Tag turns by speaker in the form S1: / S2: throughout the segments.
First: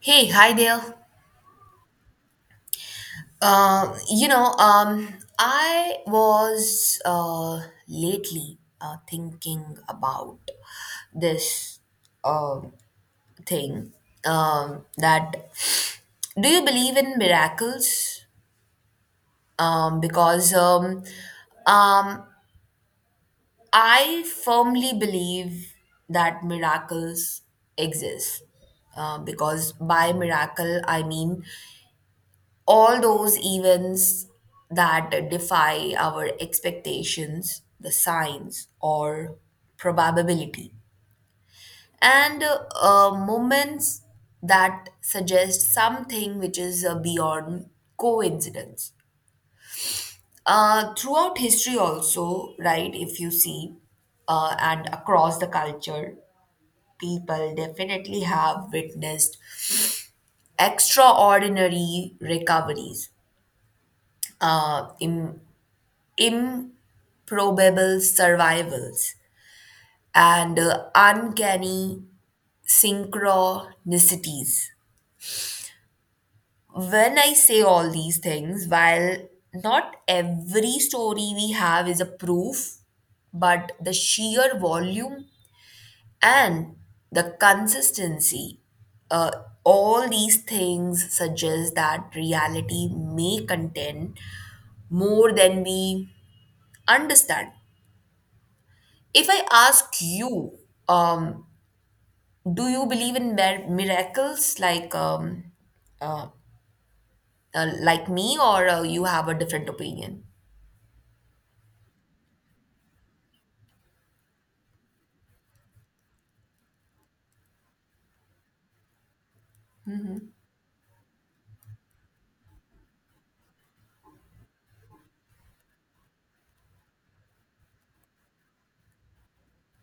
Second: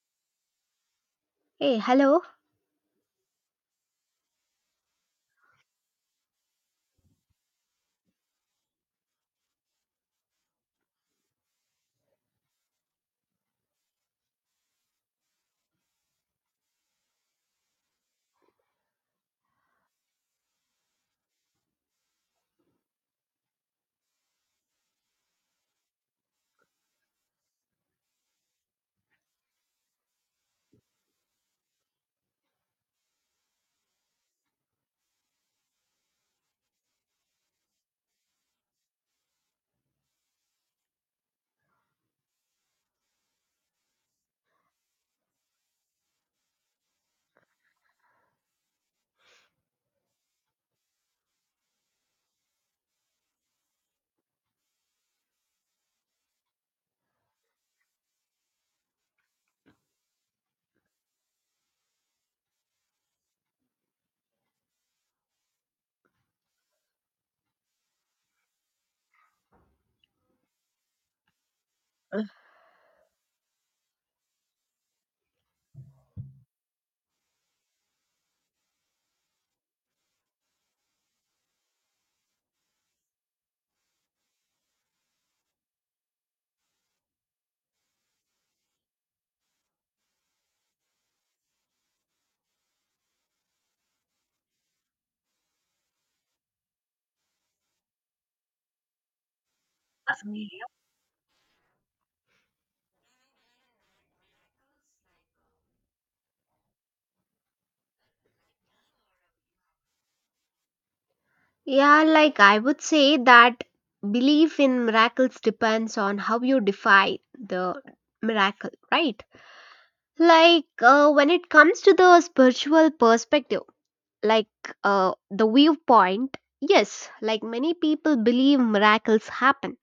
S1: Hey, hi there.
S2: Hey, hello.
S1: Uh, you know, um, I was lately thinking about this um thing that do you believe in miracles? Because um, I firmly believe that miracles exist. Because by miracle, I mean all those events that defy our expectations, the signs or probability, and moments that suggest something which is beyond coincidence. Throughout history, also, right, if you see, and across the culture, people definitely have witnessed extraordinary recoveries, uh, im- improbable survivals and uncanny synchronicities. When I say all these things, while not every story we have is a proof, but the sheer volume and the consistency, uh, all these things suggest that reality may contain more than we understand. If I ask you, um, do you believe in miracles uh, like me, or you have a different opinion?
S2: Yeah, like I would say that belief in miracles depends on how you define the miracle, right? Like when it comes to the spiritual perspective, like the viewpoint, yes, like many people believe miracles happen.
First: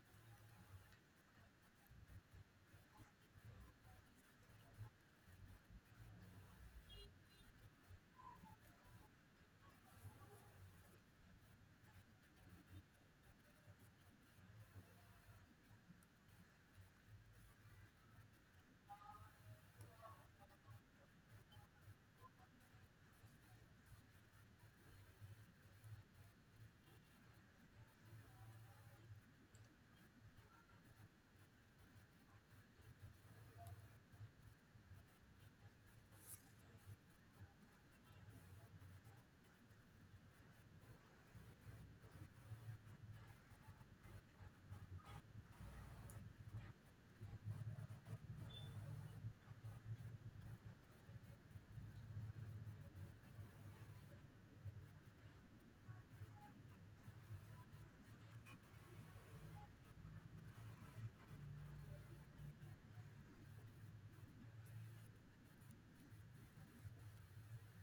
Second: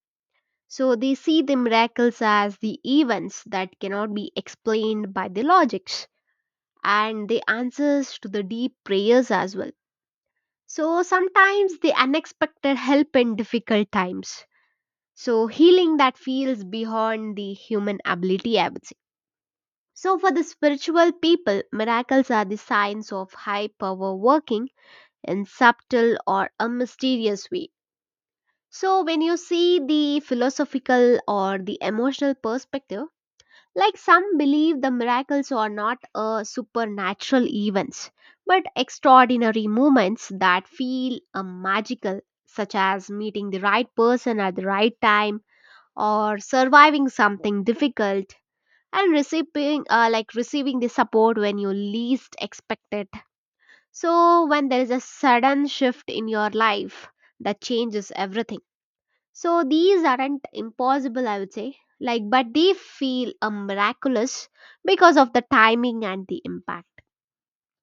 S2: So they see the miracles as the events that cannot be explained by the logics and the answers to the deep prayers as well. So sometimes the unexpected help in difficult times. So healing that feels beyond the human ability, I would say. So for the spiritual people, miracles are the signs of high power working in subtle or a mysterious way. So when you see the philosophical or the emotional perspective, like some believe the miracles are not supernatural events, but extraordinary moments that feel magical, such as meeting the right person at the right time or surviving something difficult and receiving like receiving the support when you least expect it. So when there is a sudden shift in your life that changes everything. So these aren't impossible, I would say, like, but they feel miraculous because of the timing and the impact.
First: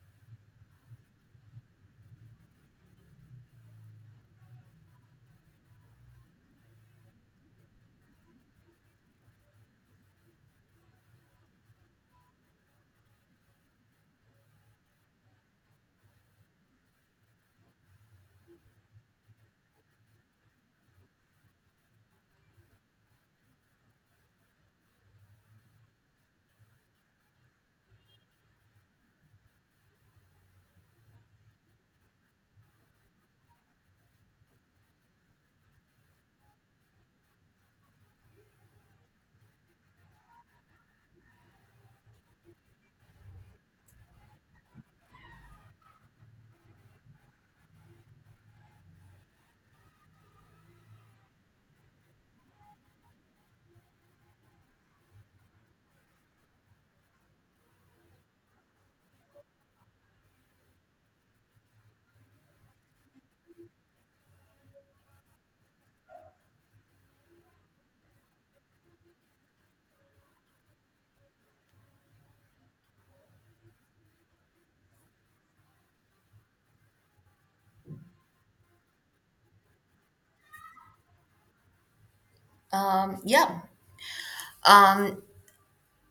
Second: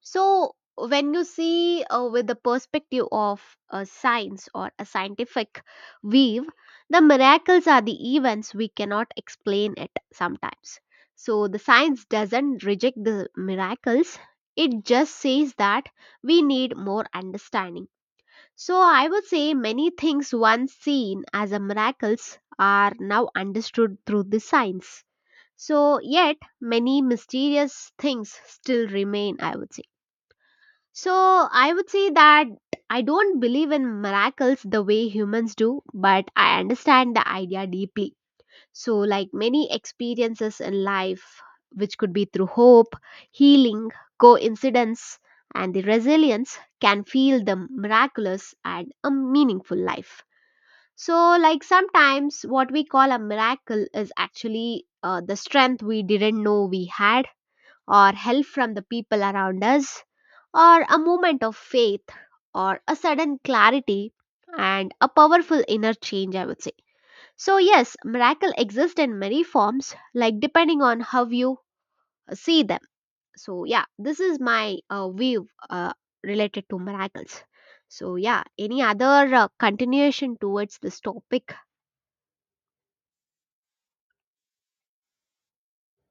S2: So when you see with the perspective of a science or a scientific weave, the miracles are the events we cannot explain it sometimes. So the science doesn't reject the miracles; it just says that we need more understanding, so I would say many things once seen as a miracles are now understood through the science. So yet many mysterious things still remain, I would say. So I would say that I don't believe in miracles the way humans do, but I understand the idea deeply. So, like many experiences in life, which could be through hope, healing, coincidence, and the resilience, can feel the miraculous and a meaningful life. So, like sometimes what we call a miracle is actually the strength we didn't know we had, or help from the people around us, or a moment of faith, or a sudden clarity, and a powerful inner change, I would say. So, yes, miracle exist in many forms, like depending on how you see them. So, yeah, this is my view related to miracles. So, yeah, any other continuation towards this topic?
S1: Um, yeah. Um,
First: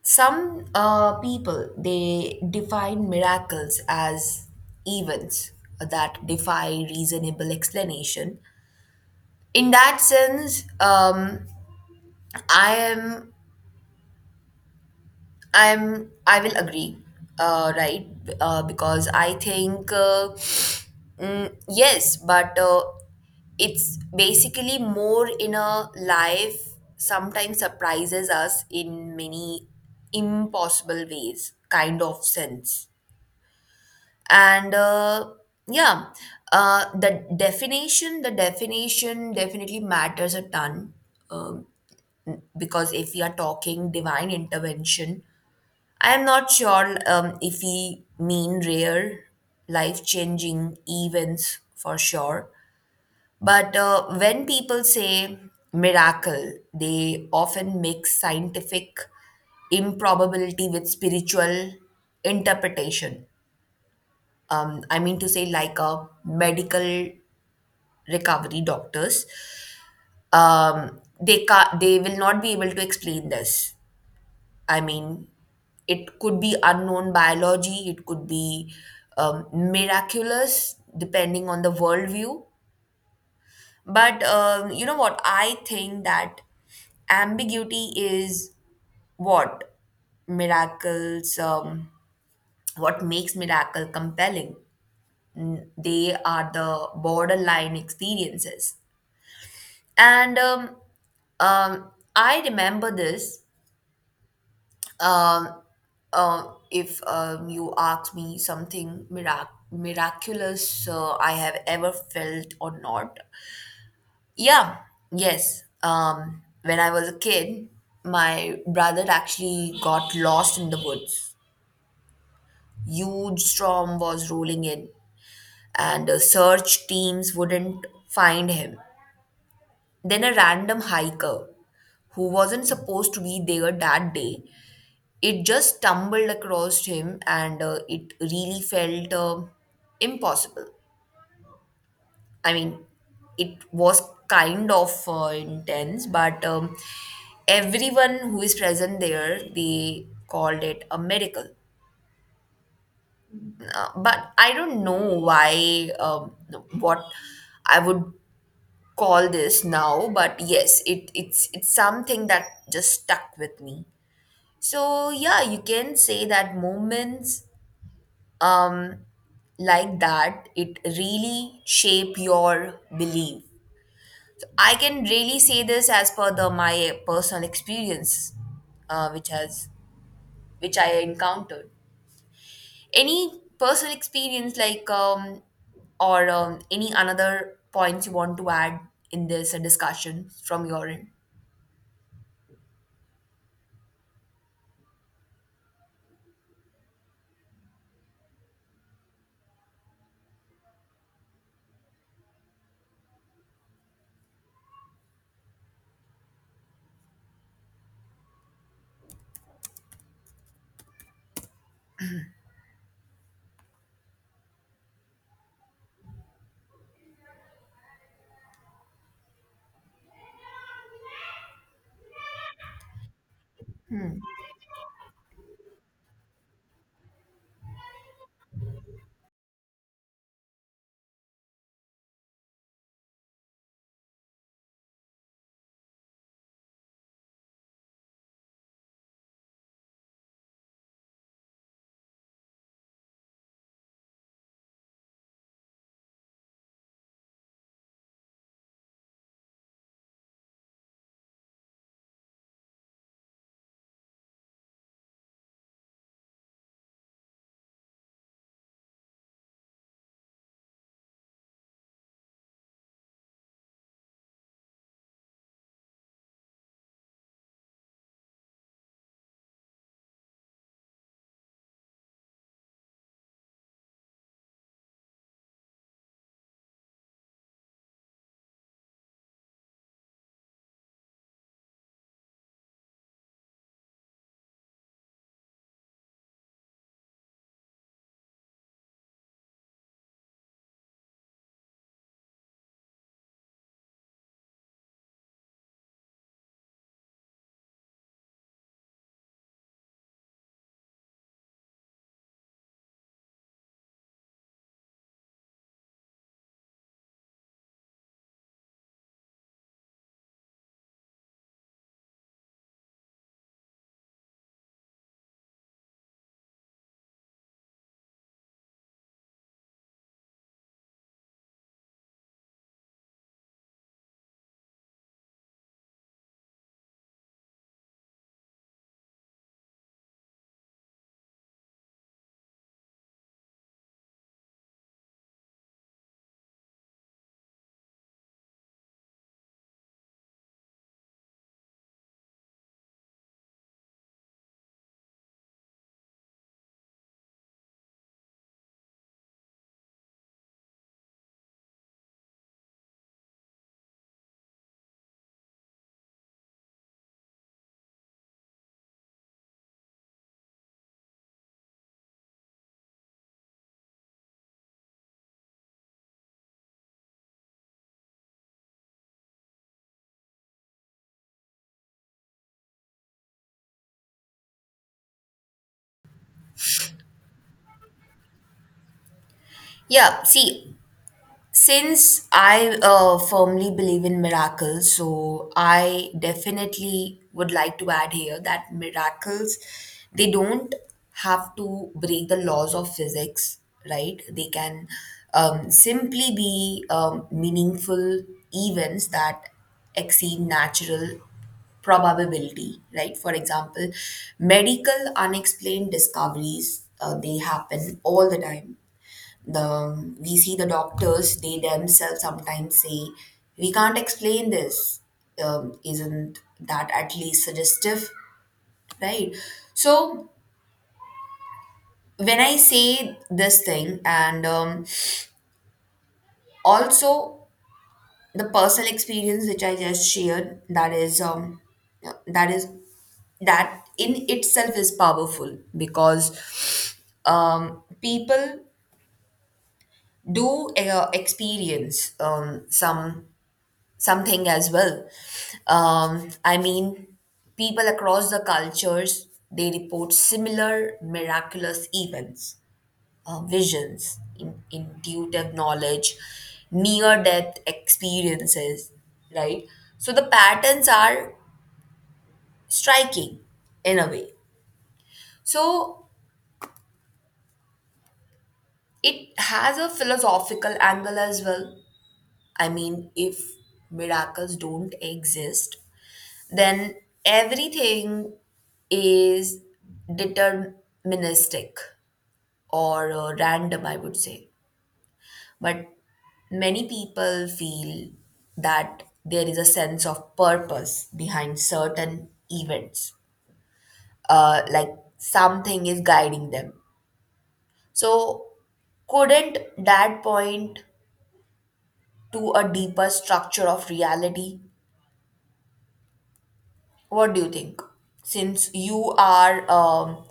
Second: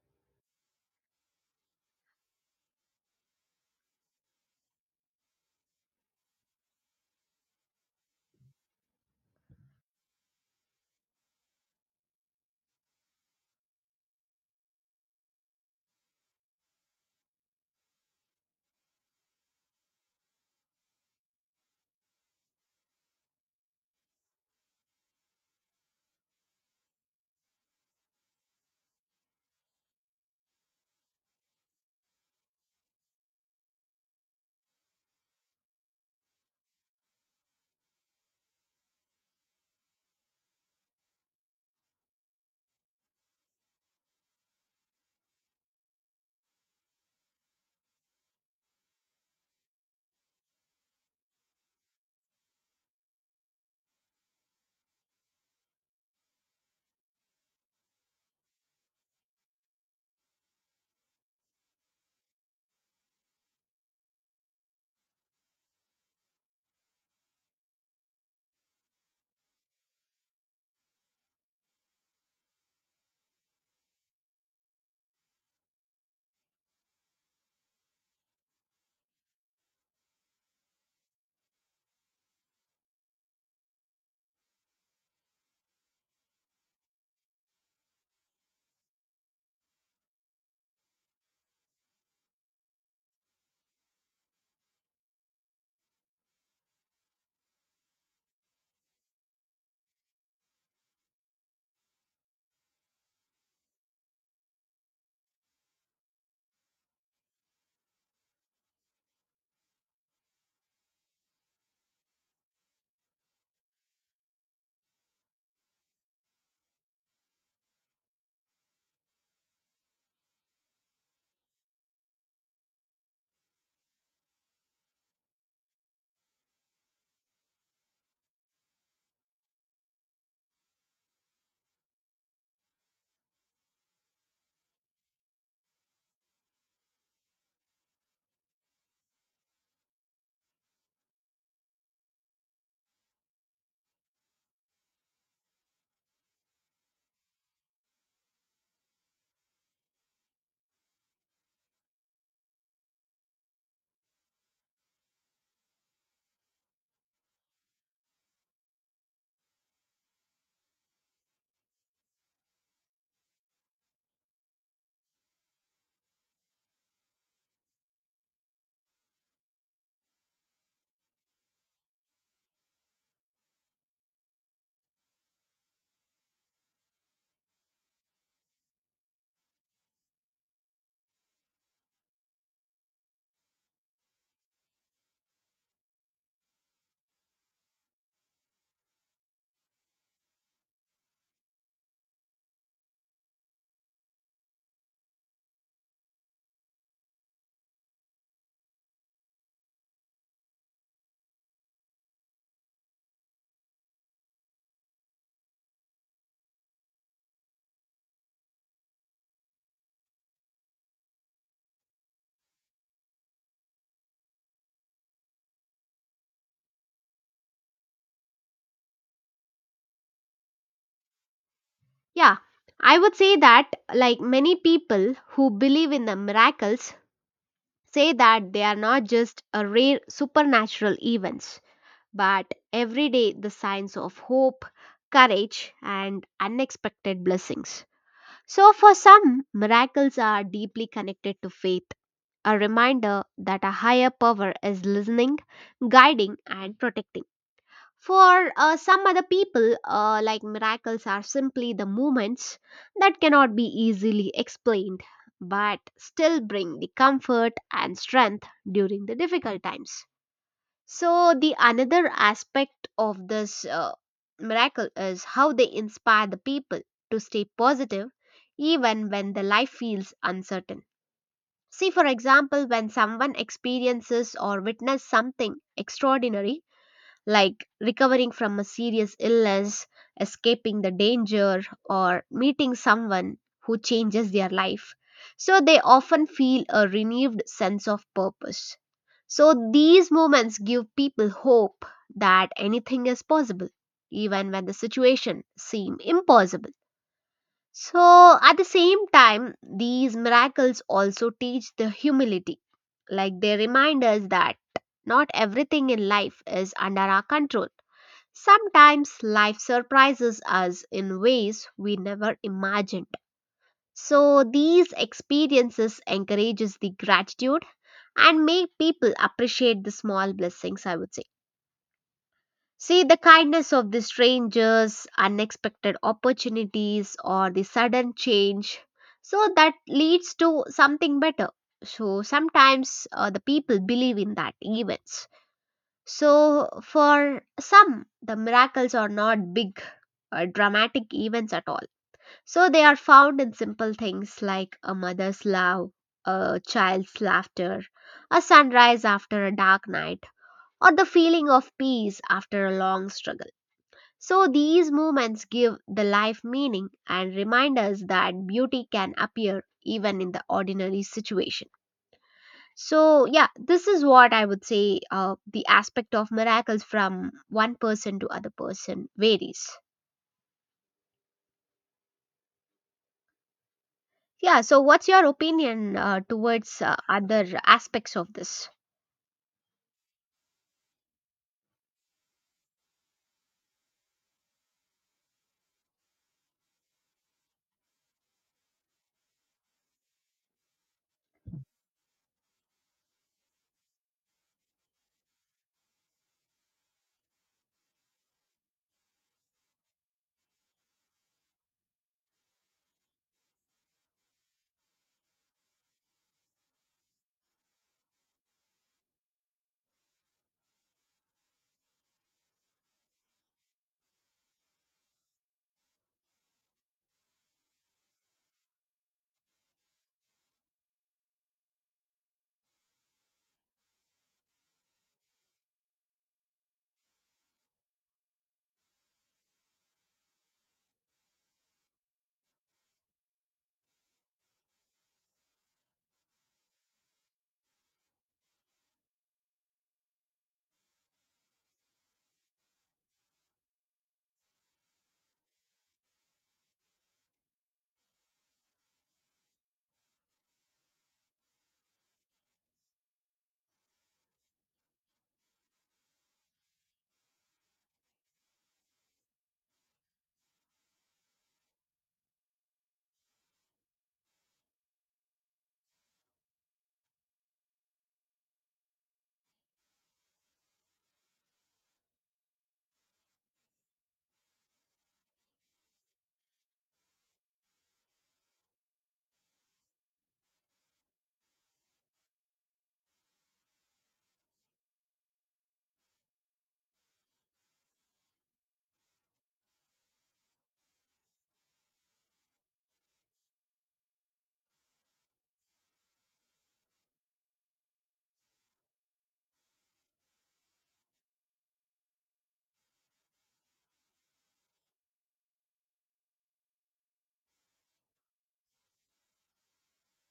S1: some people they define miracles as events that defy reasonable explanation. In that sense, I am I'm I will agree, right? Because I think. Yes, but it's basically more inner life sometimes surprises us in many impossible ways kind of sense and yeah the definition definitely matters a ton, um, because if we are talking divine intervention, I am not sure if we mean rare life changing events for sure, but when people say miracle, they often mix scientific improbability with spiritual interpretation. I mean to say, like a medical recovery doctors, they will not be able to explain this. I mean, it could be unknown biology, it could be miraculous, depending on the worldview. But you know what? I think that ambiguity is what miracles, what makes miracle compelling. They are the borderline experiences. And I remember this. Um, if you ask me something miraculous, I have ever felt or not, yeah, yes. When I was a kid, my brother actually got lost in the woods. Huge storm was rolling in, and search teams wouldn't find him. Then a random hiker who wasn't supposed to be there that day, it just stumbled across him, and it really felt impossible. I mean, it was kind of intense, but everyone who is present there, they called it a miracle. But I don't know why, what I would call this now, but yes, it's something that just stuck with me. So yeah, you can say that moments um, like that, it really shape your belief. I can really say this as per the my personal experience, uh, which has which I encountered. Any personal experience like or any another points you want to add in this discussion from your end?
S2: Yeah, I would say that, like many people who believe in the miracles, say that they are not just a rare supernatural events, but every day the signs of hope, courage, and unexpected blessings. So, for some, miracles are deeply connected to faith, a reminder that a higher power is listening, guiding, and protecting. For some other people, like miracles are simply the movements that cannot be easily explained, but still bring the comfort and strength during the difficult times. So the another aspect of this miracle is how they inspire the people to stay positive even when the life feels uncertain. See, for example, when someone experiences or witnesses something extraordinary like recovering from a serious illness, escaping the danger, or meeting someone who changes their life. So they often feel a renewed sense of purpose. So these moments give people hope that anything is possible, even when the situation seem impossible. So at the same time, these miracles also teach the humility. Like they remind us that not everything in life is under our control. Sometimes life surprises us in ways we never imagined. So these experiences encourages the gratitude and make people appreciate the small blessings, I would say. See the kindness of the strangers, unexpected opportunities, or the sudden change. So that leads to something better. So sometimes the people believe in that events. So, for some, the miracles are not big, dramatic events at all. So, they are found in simple things like a mother's love, a child's laughter, a sunrise after a dark night, or the feeling of peace after a long struggle. So, these moments give the life meaning and remind us that beauty can appear even in the ordinary situation. So, yeah, this is what I would say the aspect of miracles from one person to other person varies. Yeah, so what's your opinion towards other aspects of this?
S1: Yeah, see, since I firmly believe in miracles, so I definitely would like to add here that miracles, they don't have to break the laws of physics, right? They can simply be meaningful events that exceed natural probability, right? For example, medical unexplained discoveries, they happen all the time. The we see the doctors, they themselves sometimes say we can't explain this, isn't that at least suggestive, right? So when I say this thing, and also the personal experience which I just shared, that is that is that in itself is powerful because people do experience something as well. I mean, people across the cultures they report similar miraculous events, visions, intuitive knowledge, near death experiences, right? So the patterns are striking in a way. So it has a philosophical angle as well. I mean, if miracles don't exist, then everything is deterministic or random, I would say. But many people feel that there is a sense of purpose behind certain events, like something is guiding them. So, couldn't that point to a deeper structure of reality? What do you think? Since you are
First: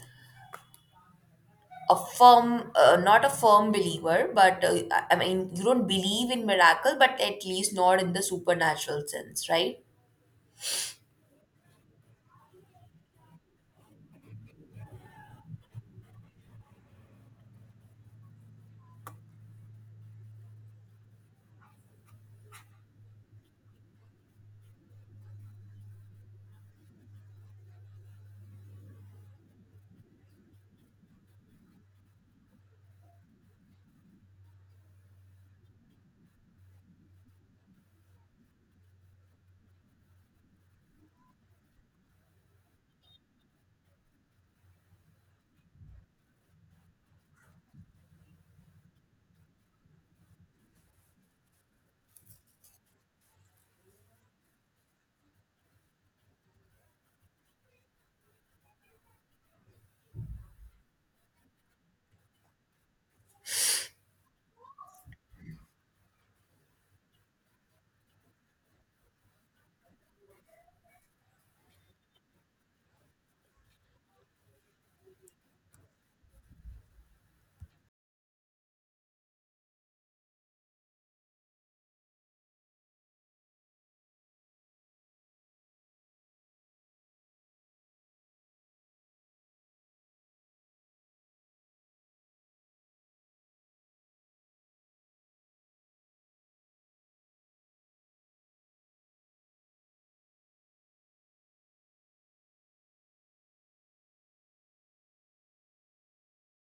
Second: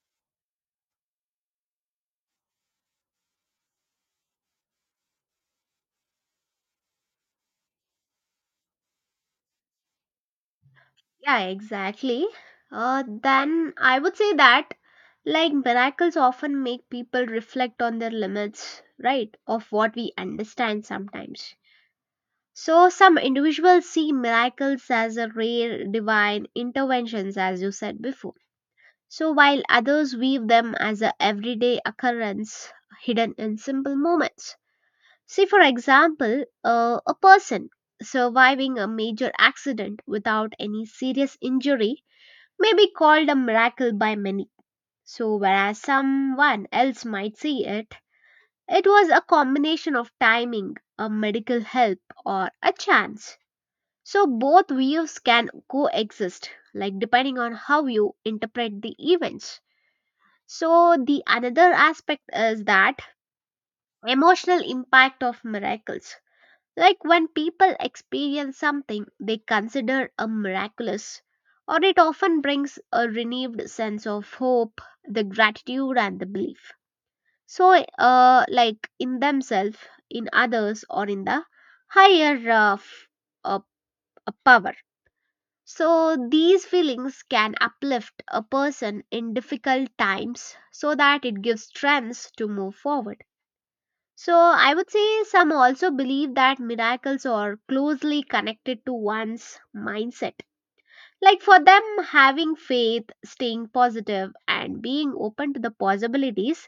S1: a firm, not a firm believer, but I mean, you don't believe in miracle, but at least not in the supernatural sense, right?
S2: Yeah, exactly. Then I would say that like miracles often make people reflect on their limits, right, of what we understand sometimes. So, some individuals see miracles as a rare divine interventions, as you said before. So while others weave them as an everyday occurrence hidden in simple moments. Say, for example, a person surviving a major accident without any serious injury may be called a miracle by many. So, whereas someone else might see it, it was a combination of timing, a medical help, or a chance. So, both views can coexist, like depending on how you interpret the events. So the another aspect is that emotional impact of miracles. Like when people experience something they consider a miraculous, or it often brings a renewed sense of hope, the gratitude and the belief. So uh, like in themselves, in others, or in the higher uh, power. So, these feelings can uplift a person in difficult times so that it gives strength to move forward. So, I would say some also believe that miracles are closely connected to one's mindset. Like for them, having faith, staying positive, and being open to the possibilities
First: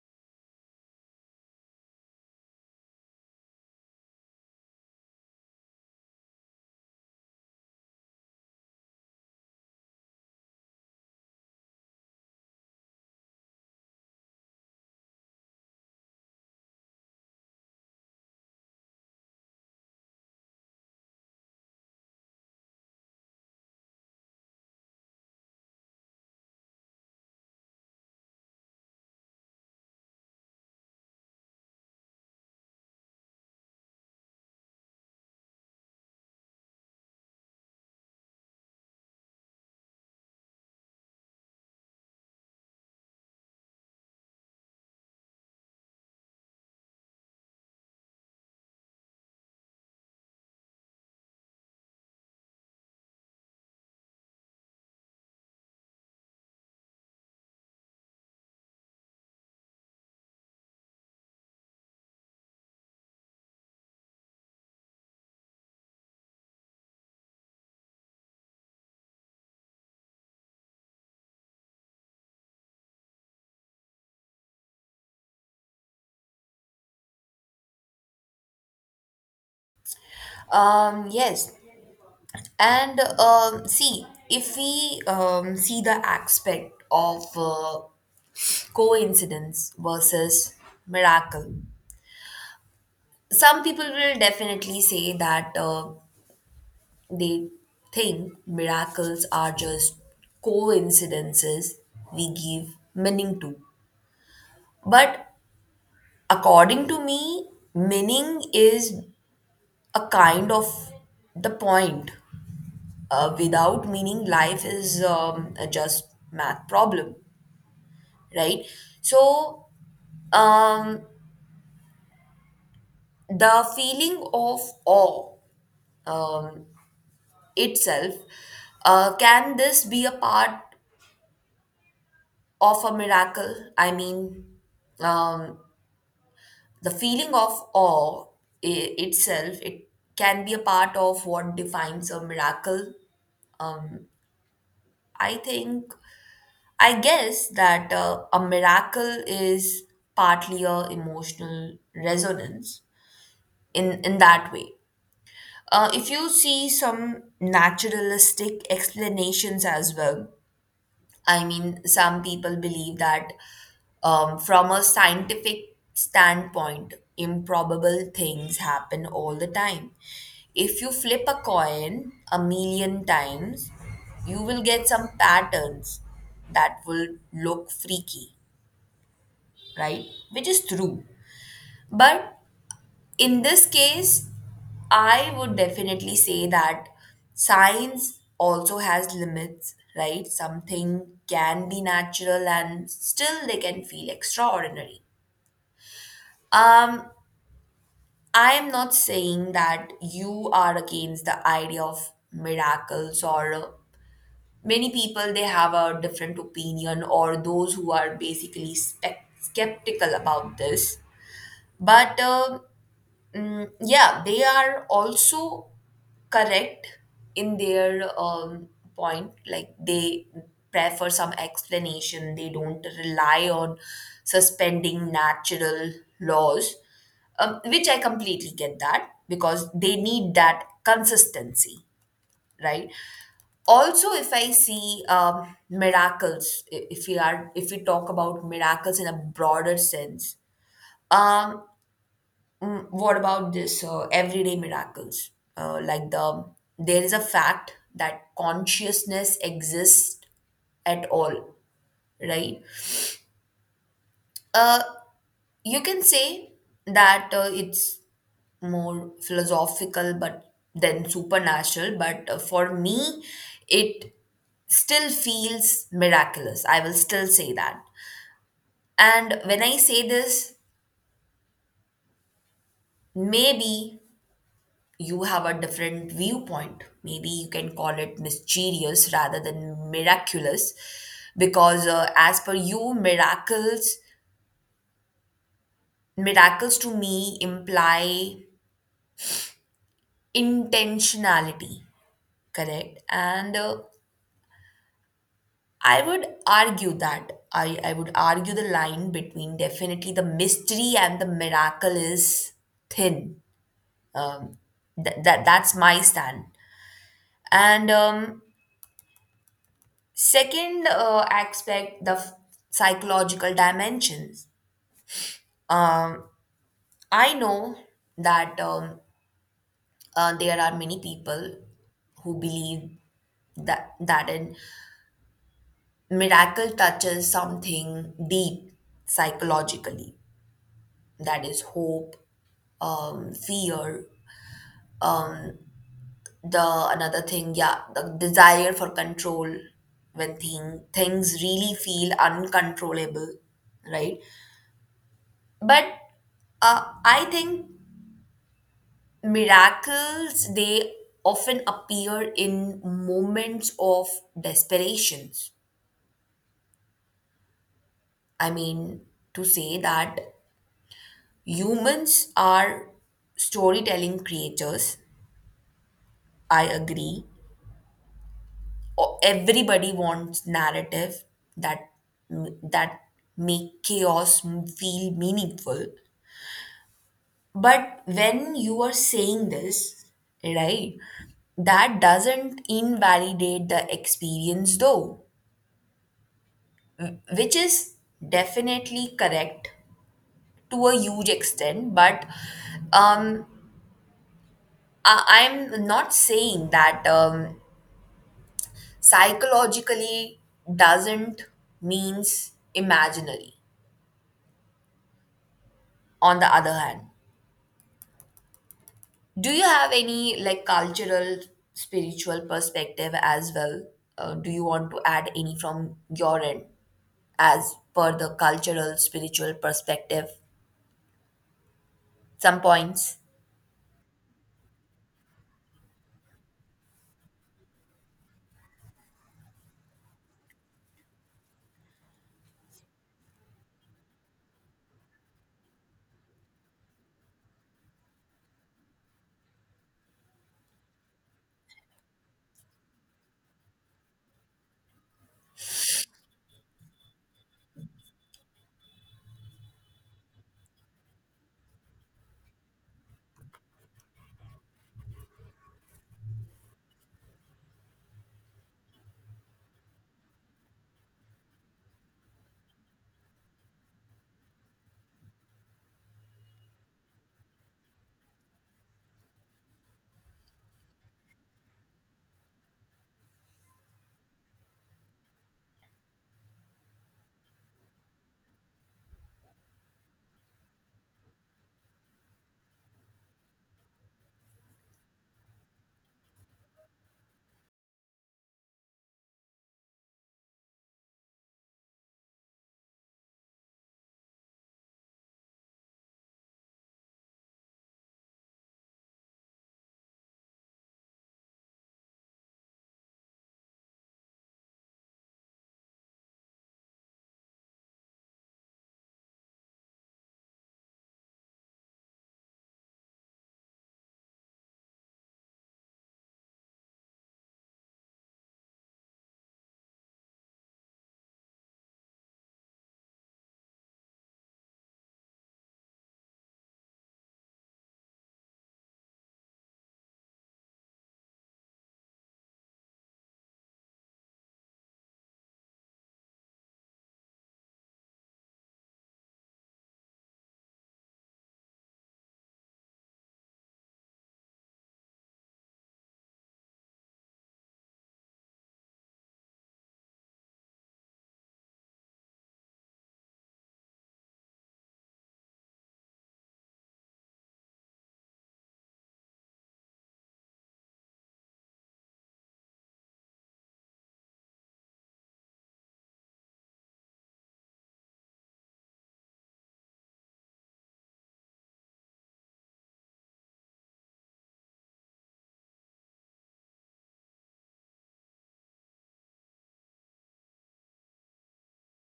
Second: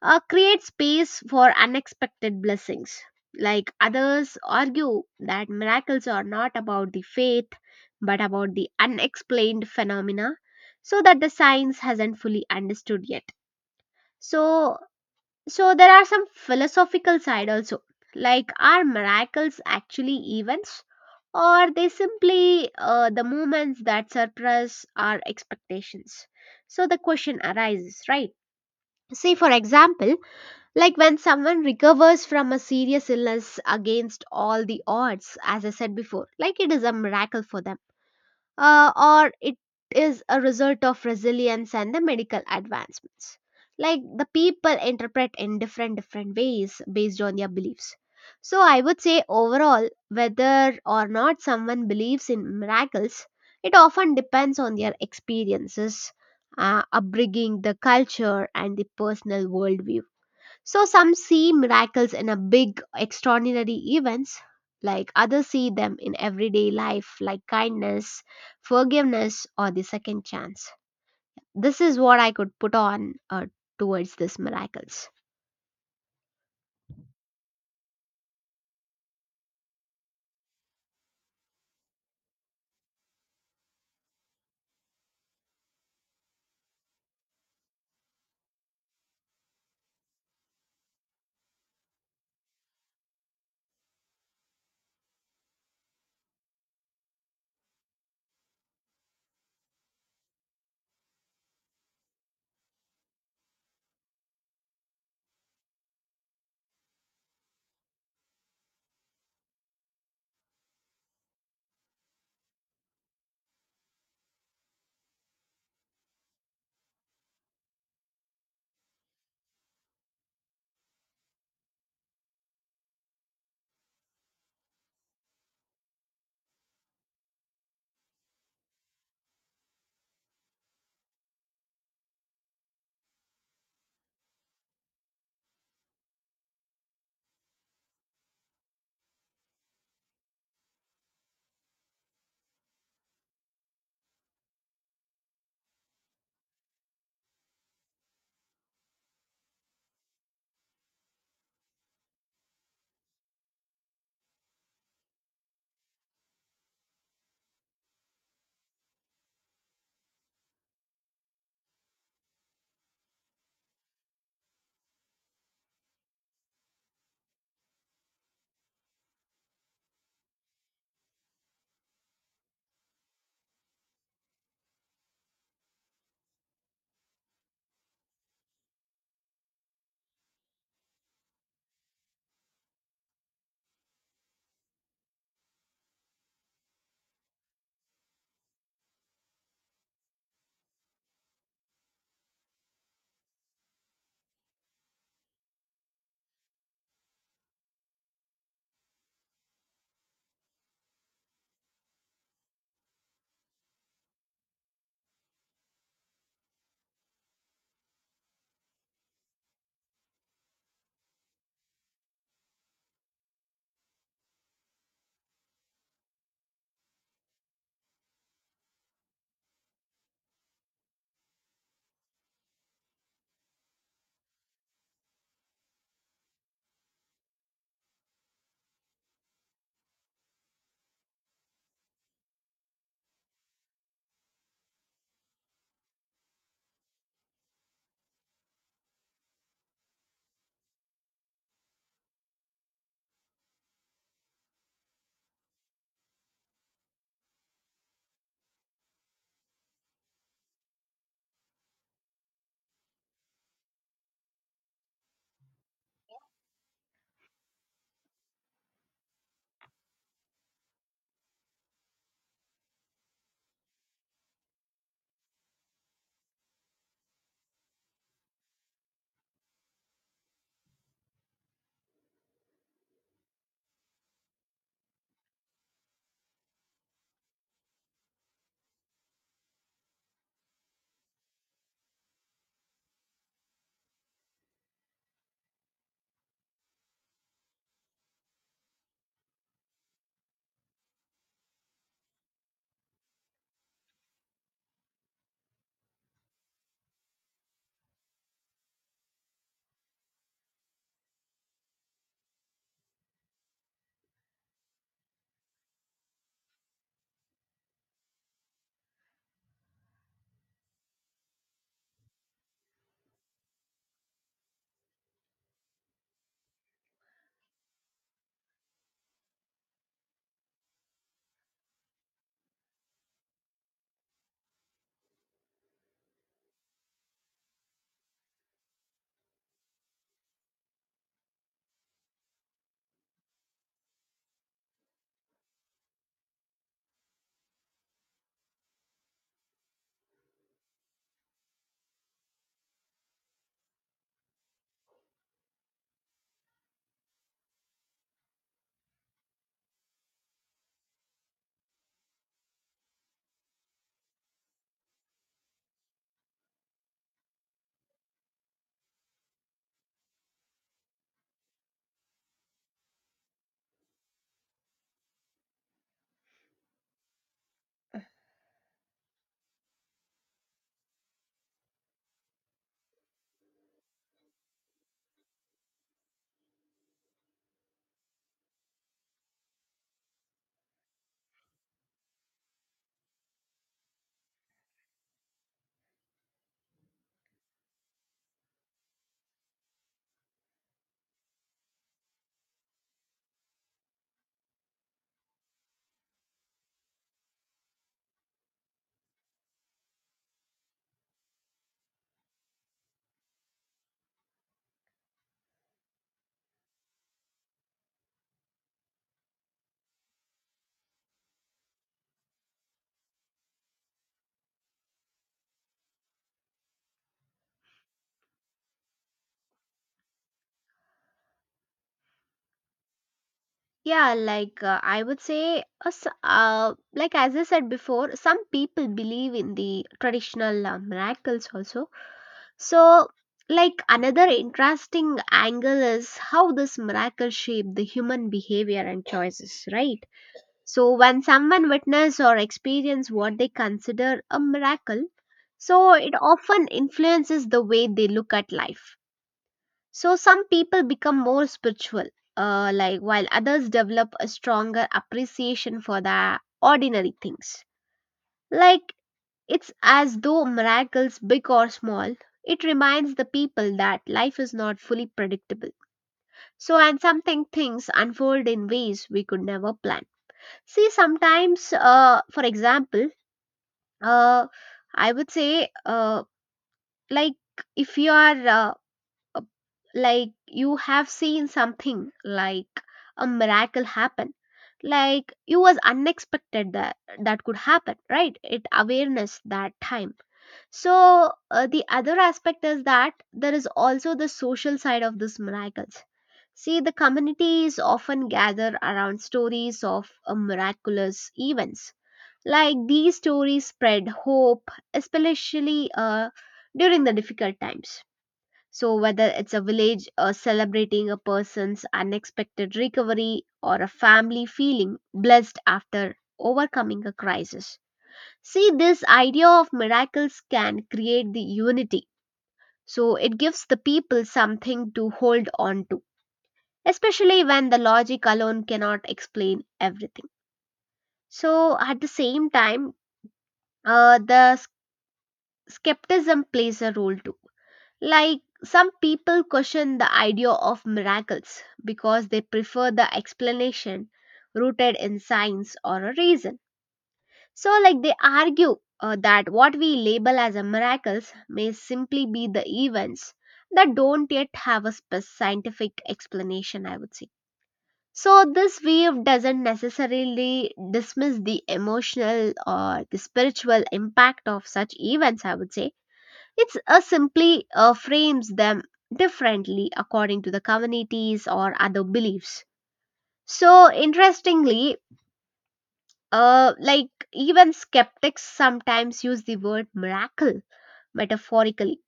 S2: create space for unexpected blessings. Like others argue that miracles are not about the faith but about the unexplained phenomena so that the science hasn't fully understood yet. So, there are some philosophical side also, like are miracles actually events or are they simply the moments that surpass our expectations. So the question arises, right? Say, for example, like when someone recovers from a serious illness against all the odds, as I said before, like it is a miracle for them, or it is a result of resilience and the medical advancements. Like the people interpret in different different ways based on their beliefs. So I would say overall, whether or not someone believes in miracles, it often depends on their experiences, upbringing, the culture, and the personal worldview. So some see miracles in a big extraordinary events like others see them in everyday life like kindness, forgiveness, or the second chance. This is what I could put on towards these miracles.
S1: Yes. And see, if we see the aspect of coincidence versus miracle, some people will definitely say that they think miracles are just coincidences we give meaning to. But according to me, meaning is a kind of the point. Without meaning, life is a just math problem, right? So, um, the feeling of awe um, itself, can this be a part of a miracle? I mean, um, the feeling of awe itself, it can be a part of what defines a miracle. I think I guess that a miracle is partly a emotional resonance in that way. If you see some naturalistic explanations as well, I mean, some people believe that from a scientific standpoint, improbable things happen all the time. If you flip a coin a million times, you will get some patterns that will look freaky, right? Which is true. But in this case, I would definitely say that science also has limits, right? Something can be natural and still they can feel extraordinary. Um, I am not saying that you are against the idea of miracles or many people they have a different opinion or those who are basically spec skeptical about this. But yeah, they are also correct in their point. Like they prefer some explanation. They don't rely on suspending natural laws, which I completely get that because they need that consistency, right? Also, if I see if we talk about miracles in a broader sense, um, what about this everyday miracles? Like the there is a fact that consciousness exists at all, right? Uh, you can say that it's more philosophical, but then supernatural. But for me, it still feels miraculous. I will still say that. And when I say this, maybe you have a different viewpoint. Maybe you can call it mysterious rather than miraculous, because as per you, miracles to me imply intentionality, correct? And I would argue that I would argue the line between definitely the mystery and the miracle is thin. Um, that that's my stand. And Second aspect, psychological dimensions. Um, I know that there are many people who believe that a miracle touches something deep psychologically. That is hope, fear. Um, the another thing, yeah, the desire for control when things really feel uncontrollable, right? But I think miracles, they often appear in moments of desperation. I mean, to say that humans are storytelling creatures, I agree. Everybody wants narrative that that make feel meaningful. But when you are saying this, right, that doesn't invalidate the experience though, which is definitely correct to a huge extent. But um, I'm not saying that psychologically doesn't means imaginary, on the other hand. Do you have any like cultural, spiritual perspective as well? Do you want to add any from your end as per the cultural, spiritual perspective? Some points.
S2: Yeah, like I would say, like as I said before, some people believe in the traditional miracles also. So, like another interesting angle is how this miracle shape the human behavior and choices, right? So, when someone witness or experience what they consider a miracle, so it often influences the way they look at life, so some people become more spiritual, like while others develop a stronger appreciation for the ordinary things. Like it's as though miracles, big or small, it reminds the people that life is not fully predictable. So and something things unfold in ways we could never plan. See, sometimes, for example, uh, I would say, like if you are uh, like you have seen something like a miracle happen, like you was unexpected that that could happen, right, it awareness that time. So the other aspect is that there is also the social side of these miracles. See, the communities often gather around stories of miraculous events, like these stories spread hope especially during the difficult times. So, whether it's a village celebrating a person's unexpected recovery or a family feeling blessed after overcoming a crisis. See, this idea of miracles can create the unity. So, it gives the people something to hold on to, especially when the logic alone cannot explain everything. So, at the same time, uh, the s- skepticism plays a role too. Like some people question the idea of miracles because they prefer the explanation rooted in science or a reason. So, like they argue that what we label as a miracles may simply be the events that don't yet have a scientific explanation, I would say. So, this view doesn't necessarily dismiss the emotional or the spiritual impact of such events, I would say it's simply frames them differently according to the communities or other beliefs. So, interestingly, like even skeptics sometimes use the word miracle metaphorically.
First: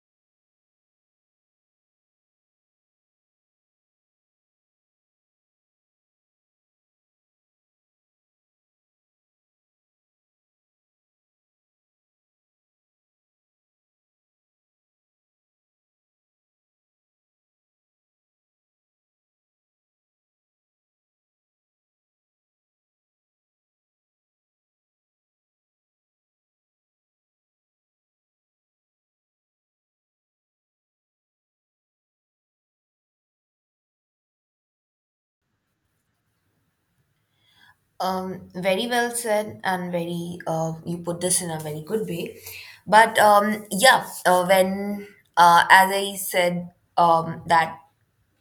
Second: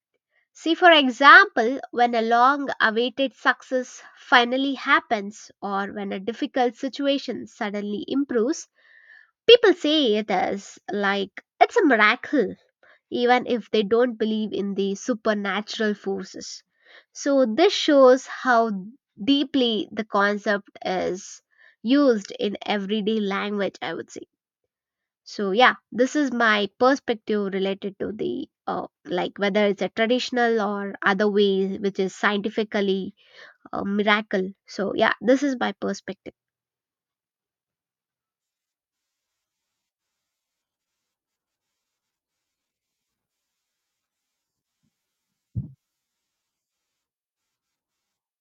S2: See, for example, when a long awaited success finally happens or when a difficult situation suddenly improves, people say it is like it's a miracle even if they don't believe in the supernatural forces. So, this shows how deeply the concept is used in everyday language, I would say. So, yeah, this is my perspective related to the like whether it's a traditional or other way, which is scientifically a miracle. So, yeah, this is my perspective.
S1: Very well said, and very you put this in a very good way. But yeah, when as I said that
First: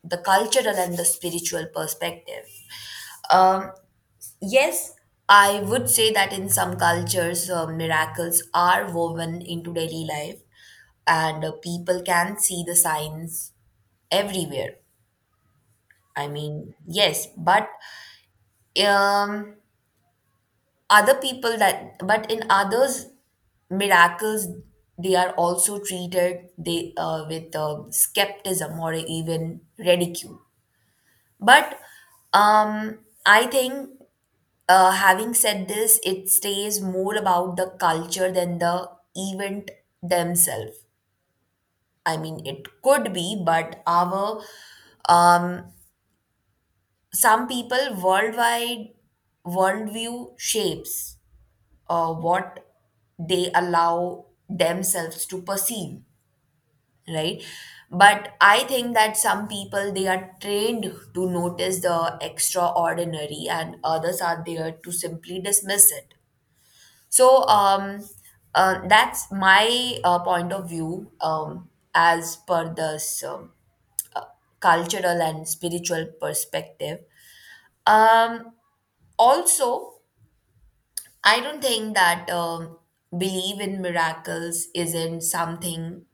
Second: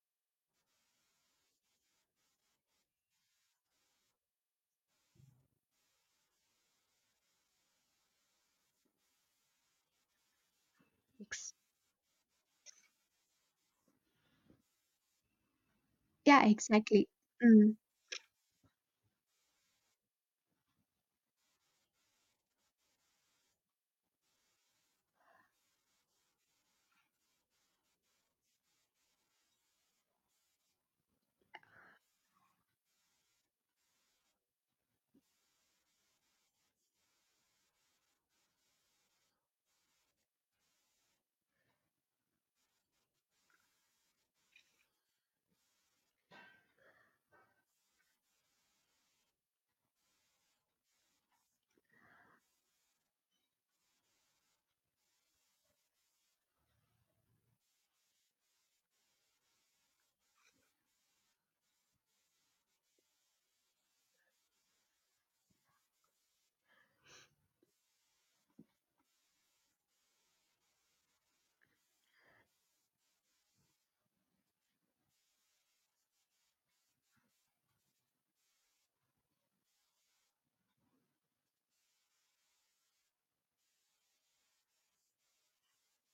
S1: the cultural and the spiritual perspective. Um, Yes, I would say that in some cultures, miracles are woven into daily life and
S2: Ex-
S1: people can see the signs everywhere. I
S2: Yeah,
S1: mean,
S2: exactly.
S1: yes, but
S2: Mm.
S1: um, other people that, but in others, miracles, they are also treated they with skepticism or even ridicule. But um, I think, uh, having said this, it stays more about the culture than the event themselves. I mean, it could be, but our um, some people worldwide worldview shapes what they allow themselves to perceive, right? But I think that some people they are trained to notice the extraordinary, and others are there to simply dismiss it. So that's my point of view as per this cultural and spiritual perspective. Um, Also, I don't think that believe in miracles isn't something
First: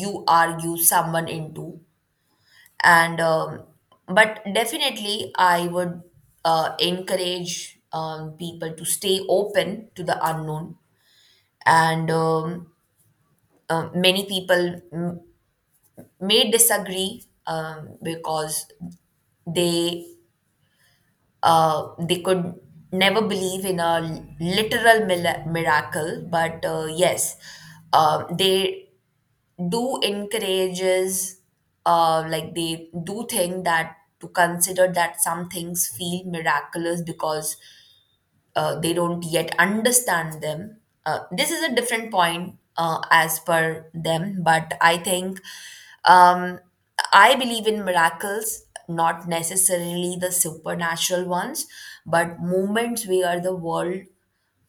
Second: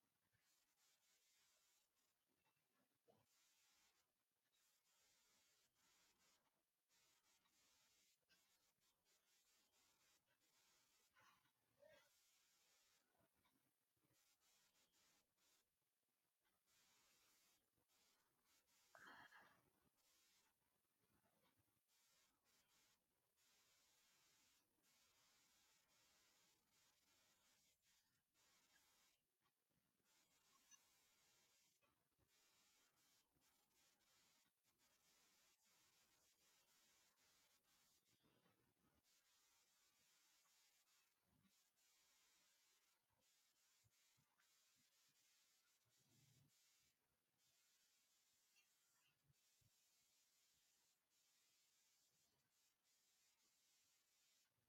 S1: you argue someone into, and but definitely I would encourage people to stay open to the unknown and. Many people may disagree because they they could never believe in a literal miracle, but yes, they do encourages like they do think that to consider that some things feel miraculous because they don't yet understand them. This is a different point as per them, but I think um, I believe in miracles, not necessarily the supernatural ones, but moments where the world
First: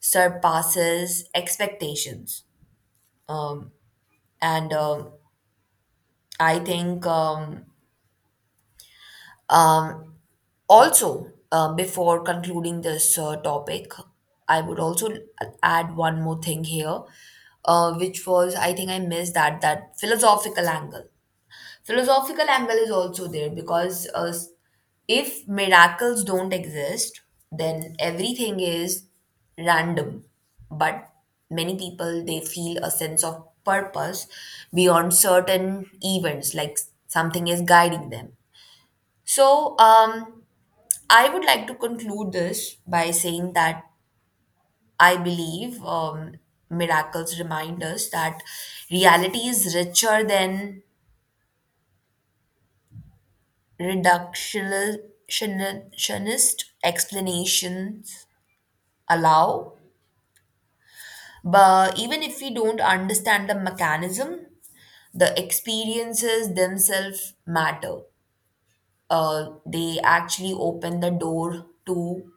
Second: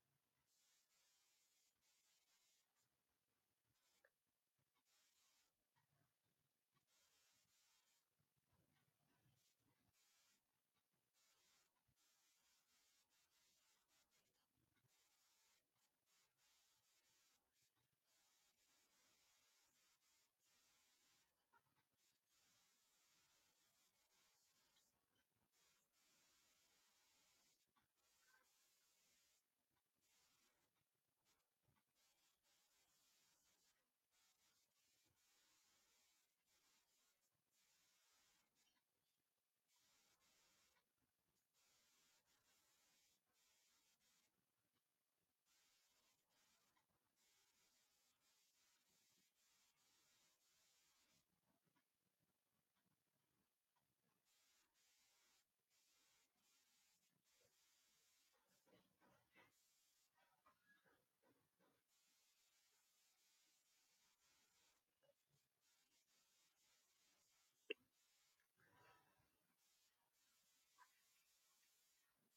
S1: surpasses expectations. Um, and I think um, Also, before concluding this topic, I would also add one more thing here, which was I think I missed that philosophical angle. Philosophical angle is also there because if miracles don't exist, then everything is random. But many people they feel a sense of purpose beyond certain events, like something is guiding them. So, I would like to conclude this by saying that I believe miracles remind us that reality is richer than reductionist explanations allow. But even if we don't understand the mechanism, the experiences themselves matter. They actually open the door to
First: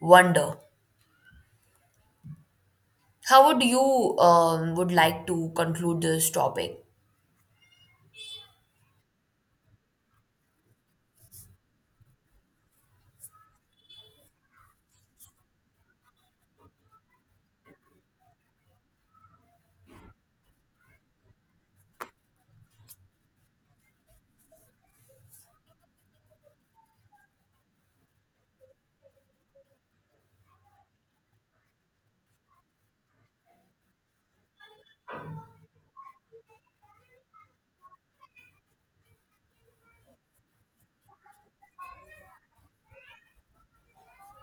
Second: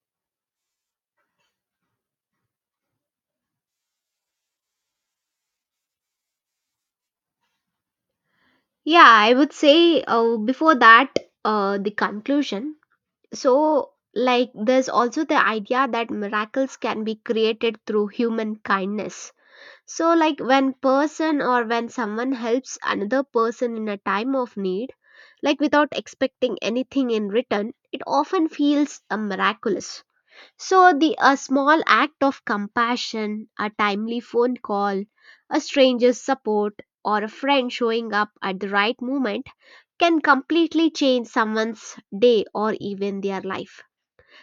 S1: wonder. How would you would like to conclude this topic?
S2: Yeah, I would say before that, the conclusion. So, like, there's also the idea that miracles can be created through human kindness. So, like, when person or when someone helps another person in a time of need, like without expecting anything in return, it often feels miraculous. So, the a small act of compassion, a timely phone call, a stranger's support, or a friend showing up at the right moment can completely change someone's day or even their life.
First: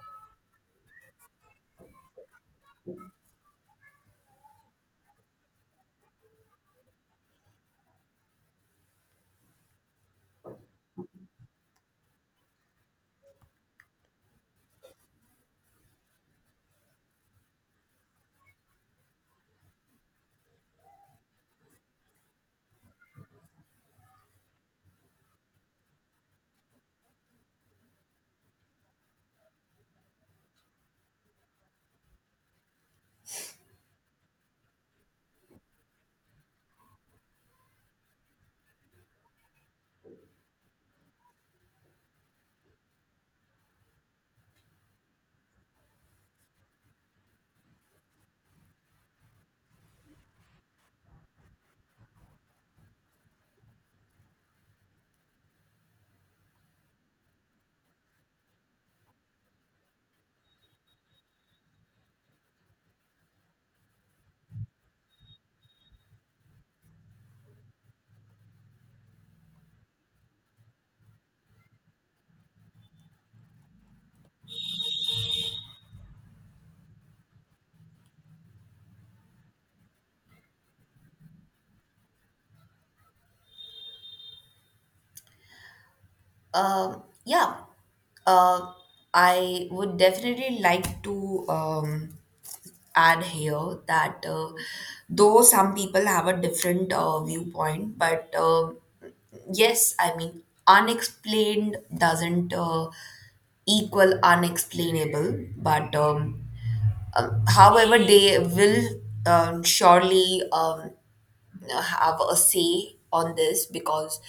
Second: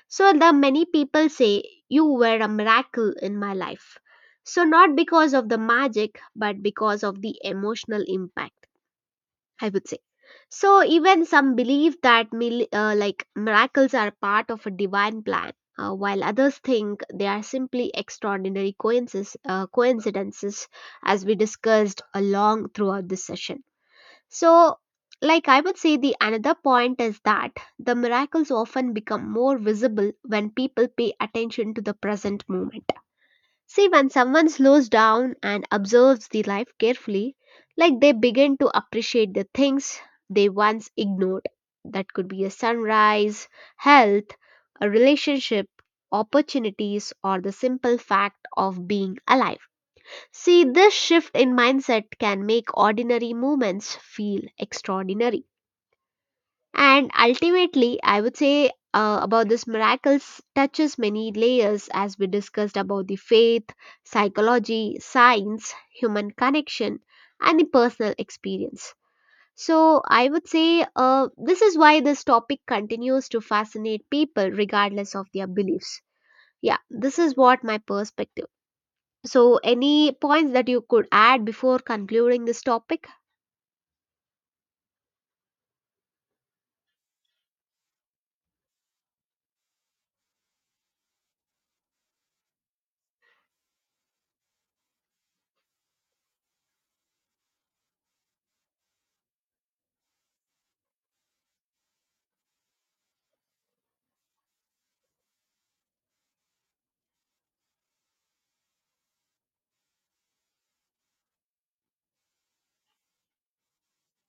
S2: So the many people say you were a miracle in my life. So not because of the magic, but because of the emotional impact, I would say. So even some believe that like miracles are part of a divine plan, while others think they are simply extraordinary coincidences, as we discussed along throughout this session. So, like I would say, the another point is that the miracles often become more visible when people pay attention to the present moment. See, when someone slows down and observes the life carefully, like they begin to appreciate the things they once ignored. That could be a sunrise, health, a relationship, opportunities, or the simple fact of being alive. See, this shift in mindset can make ordinary moments feel extraordinary. And ultimately, I would say about this miracles touches many layers as we discussed about the faith, psychology, science, human connection, and the personal experience. So, I would say this is why this topic continues to fascinate people regardless of their beliefs. Yeah, this is what my perspective. So, any points that you could add before concluding this topic?
S1: Yeah, uh, I would definitely like to add here that though some people have a different viewpoint, but yes, I mean, unexplained doesn't equal unexplainable, but however, they will surely have a say on this because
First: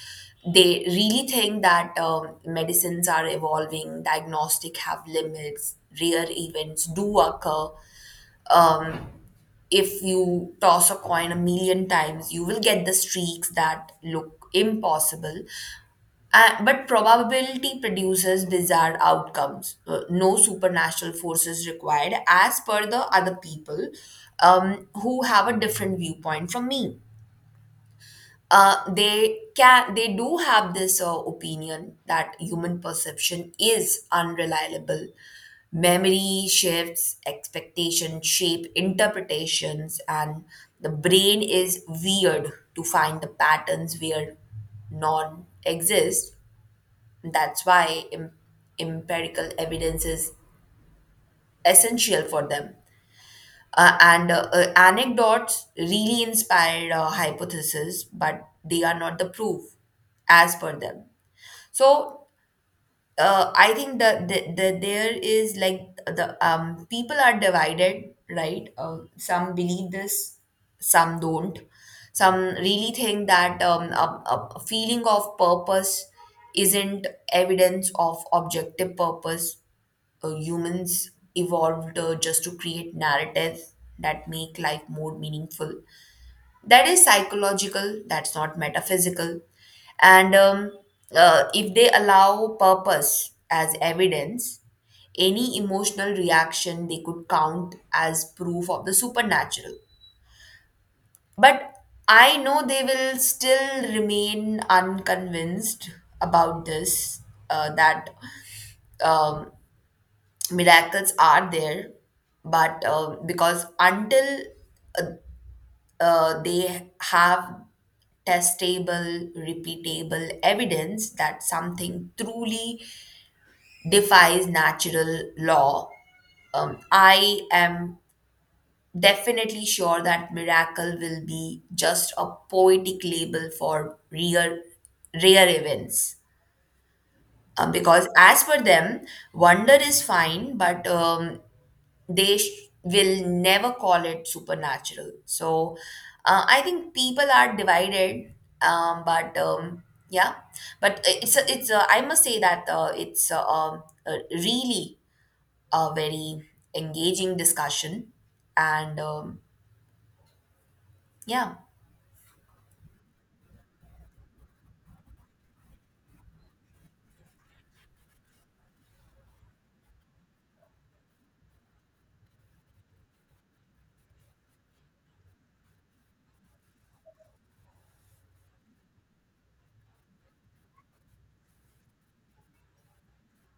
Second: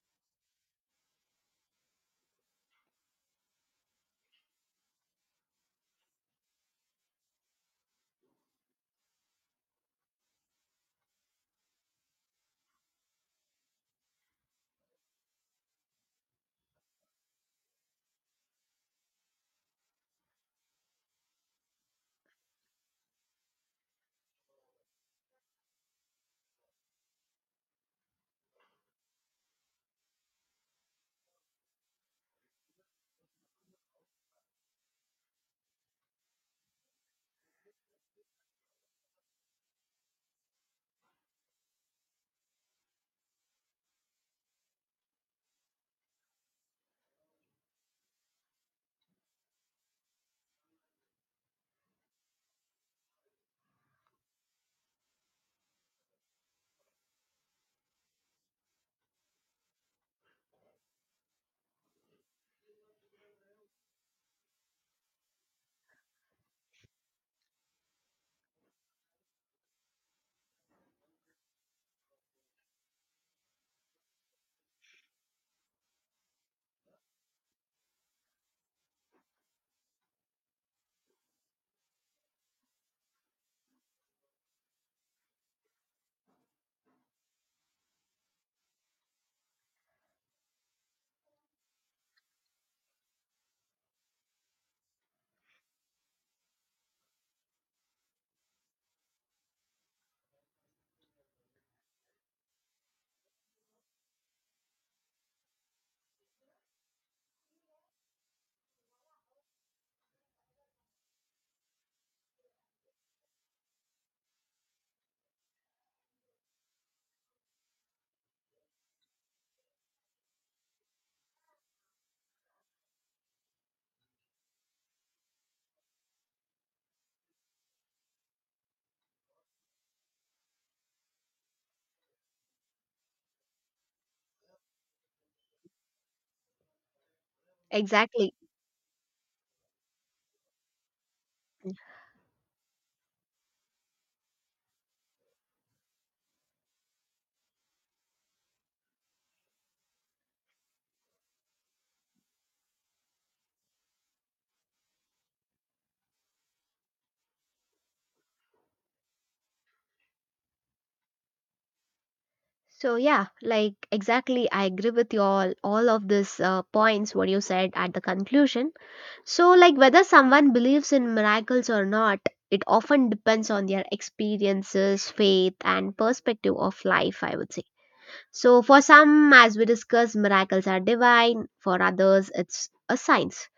S1: they really think that medicines are evolving, diagnostic have limits, rare events do occur. Um, if you toss a coin a million times, you will get the streaks that look impossible. But probability produces bizarre outcomes. No supernatural forces required, as per the other people who have a different viewpoint from me. They do have this opinion that human perception is unreliable, memory shifts, expectation shape interpretations, and the brain is weird to find the patterns where none exist. That's why empirical evidence is essential for them, and anecdotes really inspired hypotheses, but they are not the proof as per them. So I think that there is like the people are divided, right? Some believe this, some don't. Some really think that a feeling of purpose isn't evidence of objective purpose. Humans evolved just to create narratives that make life more meaningful. That is psychological, that's not metaphysical. And If they allow purpose as evidence, any emotional reaction they could count as proof of the supernatural. But I know they will still remain unconvinced about this that um, miracles are there, but because until uh, they have testable repeatable evidence that something truly defies natural law, I am definitely sure that miracle will be just a poetic label for rare events, because
S2: Exactly.
S1: as for them wonder is fine, but they will never call it supernatural. So I think people are divided, but yeah, but I must say that a really a very engaging discussion, and yeah,
S2: So, yeah, like exactly, I agree with you all of these points what you said at the conclusion. So, like whether someone believes in miracles or not, it often depends on their experiences, faith, and perspective of life, I would say. So, for some, as we discussed, miracles are divine, for others, it's a science,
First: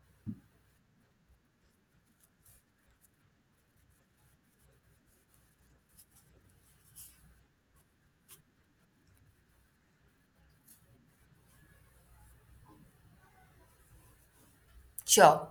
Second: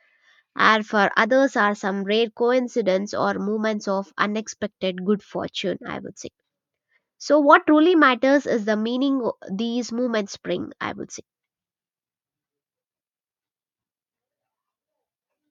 S2: and for others are some rare coincidence or moments of unexpected good fortune, I would say. So what truly matters is the meaning these moments bring, I would say.
S1: sure.